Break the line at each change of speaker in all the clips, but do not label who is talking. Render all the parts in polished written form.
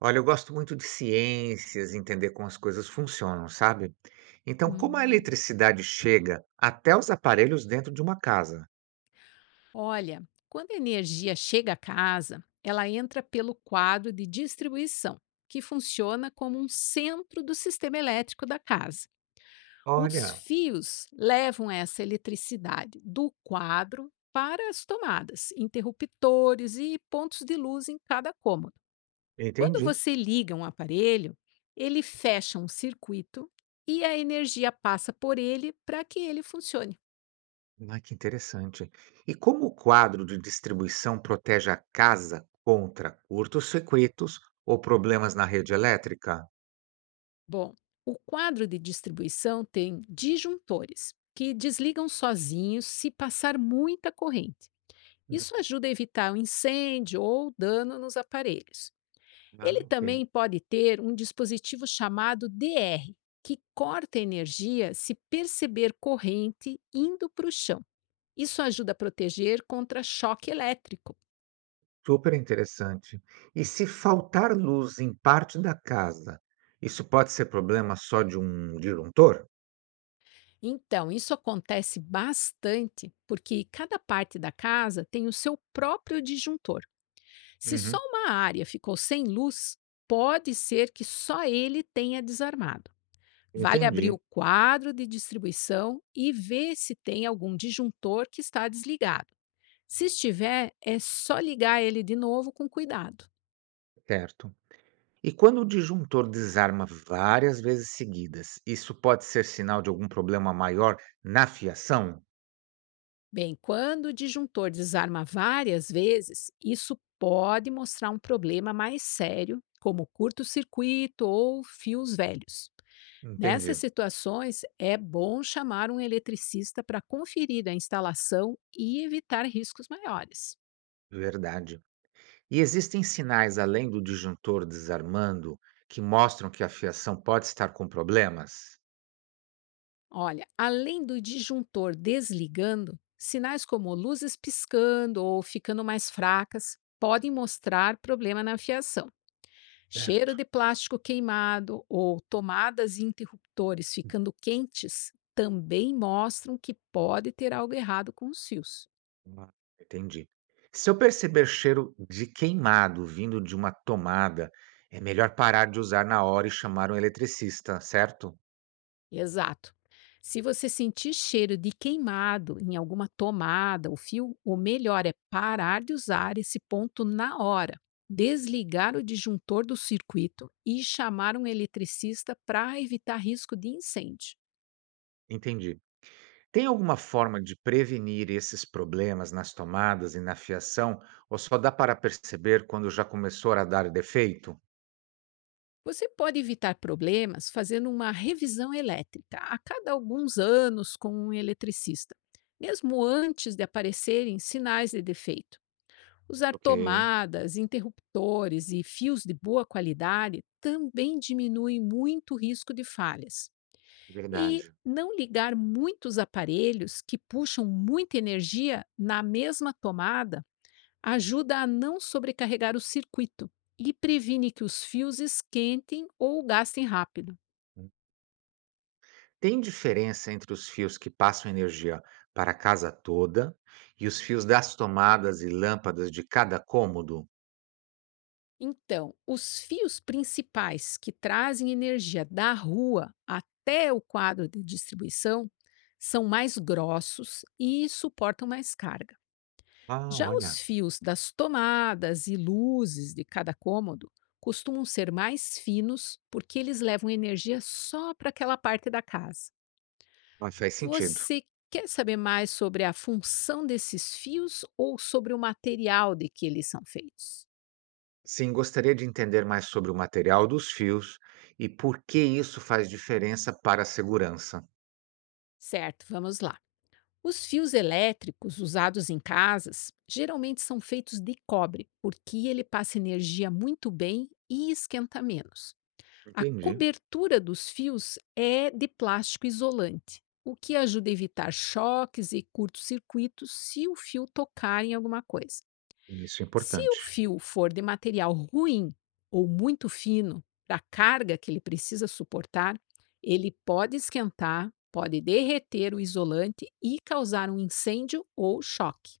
Olha, eu gosto muito de ciências, entender como as coisas funcionam, sabe? Então, como a
Hum.
eletricidade chega até os aparelhos dentro de uma casa?
Olha, quando a energia chega à casa, ela entra pelo quadro de distribuição, que funciona como um centro do sistema elétrico da casa. Os
Olha,
fios levam essa eletricidade do quadro para as tomadas, interruptores e pontos de luz em cada cômodo. Quando
entendi.
você liga um aparelho, ele fecha um circuito e a energia passa por ele para que ele funcione.
Ah, que interessante. E como o quadro de distribuição protege a casa contra curtos-circuitos ou problemas na rede elétrica?
Bom, o quadro de distribuição tem disjuntores, que desligam sozinhos se passar muita corrente.
Hum,
Isso ajuda a evitar o incêndio ou dano nos aparelhos.
Ah,
Ele
ok.
também pode ter um dispositivo chamado DR, que corta energia se perceber corrente indo para o chão. Isso ajuda a proteger contra choque elétrico.
Super interessante. E se faltar luz em parte da casa, isso pode ser problema só de um disjuntor?
Então, isso acontece bastante porque cada parte da casa tem o seu próprio disjuntor. Se só
Uhum,
uma área ficou sem luz, pode ser que só ele tenha desarmado. Vale abrir
entendi.
o quadro de distribuição e ver se tem algum disjuntor que está desligado. Se estiver, é só ligar ele de novo com cuidado.
Certo. E quando o disjuntor desarma várias vezes seguidas, isso pode ser sinal de algum problema maior na fiação?
Bem, quando o disjuntor desarma várias vezes, isso pode mostrar um problema mais sério, como curto-circuito ou fios velhos. Nessas
Entendi,
situações, é bom chamar um eletricista para conferir a instalação e evitar riscos maiores.
verdade. E existem sinais além do disjuntor desarmando que mostram que a fiação pode estar com problemas?
Olha, além do disjuntor desligando, sinais como luzes piscando ou ficando mais fracas podem mostrar problema na fiação. Cheiro
Certo.
de plástico queimado ou tomadas e interruptores ficando quentes também mostram que pode ter algo errado com os fios.
Ah, entendi. Se eu perceber cheiro de queimado vindo de uma tomada, é melhor parar de usar na hora e chamar um eletricista, certo?
Exato. Se você sentir cheiro de queimado em alguma tomada ou fio, o melhor é parar de usar esse ponto na hora, desligar o disjuntor do circuito e chamar um eletricista para evitar risco de incêndio.
Entendi. Tem alguma forma de prevenir esses problemas nas tomadas e na fiação, ou só dá para perceber quando já começou a dar defeito?
Você pode evitar problemas fazendo uma revisão elétrica a cada alguns anos com um eletricista, mesmo antes de aparecerem sinais de defeito. Usar
Ok,
tomadas, interruptores e fios de boa qualidade também diminui muito o risco de falhas. E
verdade.
não ligar muitos aparelhos que puxam muita energia na mesma tomada ajuda a não sobrecarregar o circuito e previne que os fios esquentem ou gastem rápido.
Hum. Tem diferença entre os fios que passam energia para a casa toda e os fios das tomadas e lâmpadas de cada cômodo?
Então, os fios principais que trazem energia da rua até o quadro de distribuição são mais grossos e suportam mais carga.
Ah,
Já os
olha,
fios das tomadas e luzes de cada cômodo costumam ser mais finos porque eles levam energia só para aquela parte da casa.
ah, faz sentido.
Você quer saber mais sobre a função desses fios ou sobre o material de que eles são feitos?
Sim, gostaria de entender mais sobre o material dos fios e por que isso faz diferença para a segurança.
Certo, vamos lá. Os fios elétricos usados em casas geralmente são feitos de cobre, porque ele passa energia muito bem e esquenta menos. A
Entendi.
cobertura dos fios é de plástico isolante, o que ajuda a evitar choques e curtos-circuitos se o fio tocar em alguma coisa.
Isso é
Se o
importante.
fio for de material ruim ou muito fino para a carga que ele precisa suportar, ele pode esquentar, pode derreter o isolante e causar um incêndio ou choque.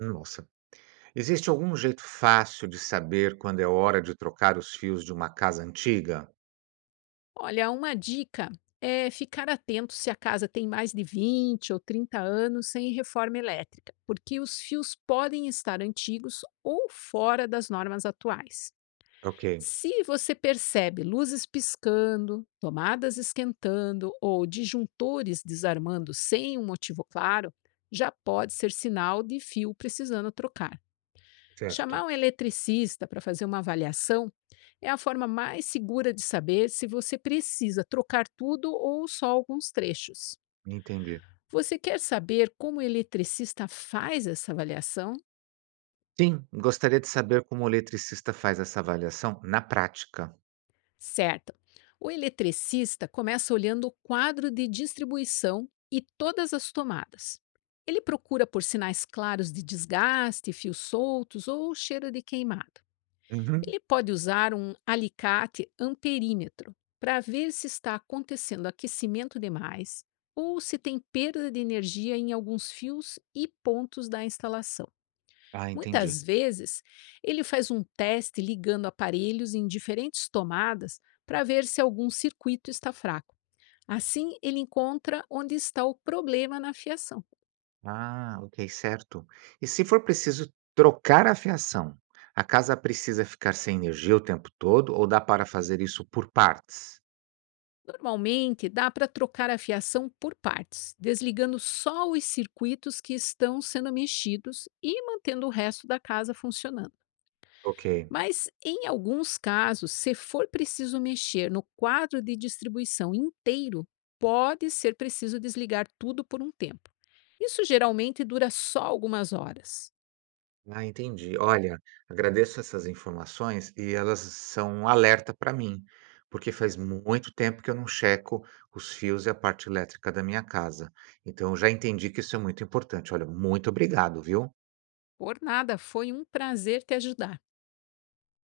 Nossa. Existe algum jeito fácil de saber quando é hora de trocar os fios de uma casa antiga?
Olha, uma dica é ficar atento se a casa tem mais de 20 ou 30 anos sem reforma elétrica, porque os fios podem estar antigos ou fora das normas atuais.
Ok,
Se você percebe luzes piscando, tomadas esquentando ou disjuntores desarmando sem um motivo claro, já pode ser sinal de fio precisando trocar. Chamar
certo,
um eletricista para fazer uma avaliação é a forma mais segura de saber se você precisa trocar tudo ou só alguns trechos.
entendi.
Você quer saber como o eletricista faz essa avaliação?
Sim, gostaria de saber como o eletricista faz essa avaliação na prática.
Certo. O eletricista começa olhando o quadro de distribuição e todas as tomadas. Ele procura por sinais claros de desgaste, fios soltos ou cheiro de queimado.
Uhum.
Ele pode usar um alicate amperímetro para ver se está acontecendo aquecimento demais ou se tem perda de energia em alguns fios e pontos da instalação.
Ah, entendi.
Muitas vezes, ele faz um teste ligando aparelhos em diferentes tomadas para ver se algum circuito está fraco. Assim, ele encontra onde está o problema na fiação.
Ah, ok, certo. E se for preciso trocar a fiação, a casa precisa ficar sem energia o tempo todo ou dá para fazer isso por partes?
Normalmente, dá para trocar a fiação por partes, desligando só os circuitos que estão sendo mexidos e mantendo o resto da casa funcionando.
Ok.
Mas, em alguns casos, se for preciso mexer no quadro de distribuição inteiro, pode ser preciso desligar tudo por um tempo. Isso geralmente dura só algumas horas.
Ah, entendi. Olha, agradeço essas informações e elas são um alerta para mim, porque faz muito tempo que eu não checo os fios e a parte elétrica da minha casa. Então, eu já entendi que isso é muito importante. Olha, muito obrigado, viu?
Por nada, foi um prazer te ajudar.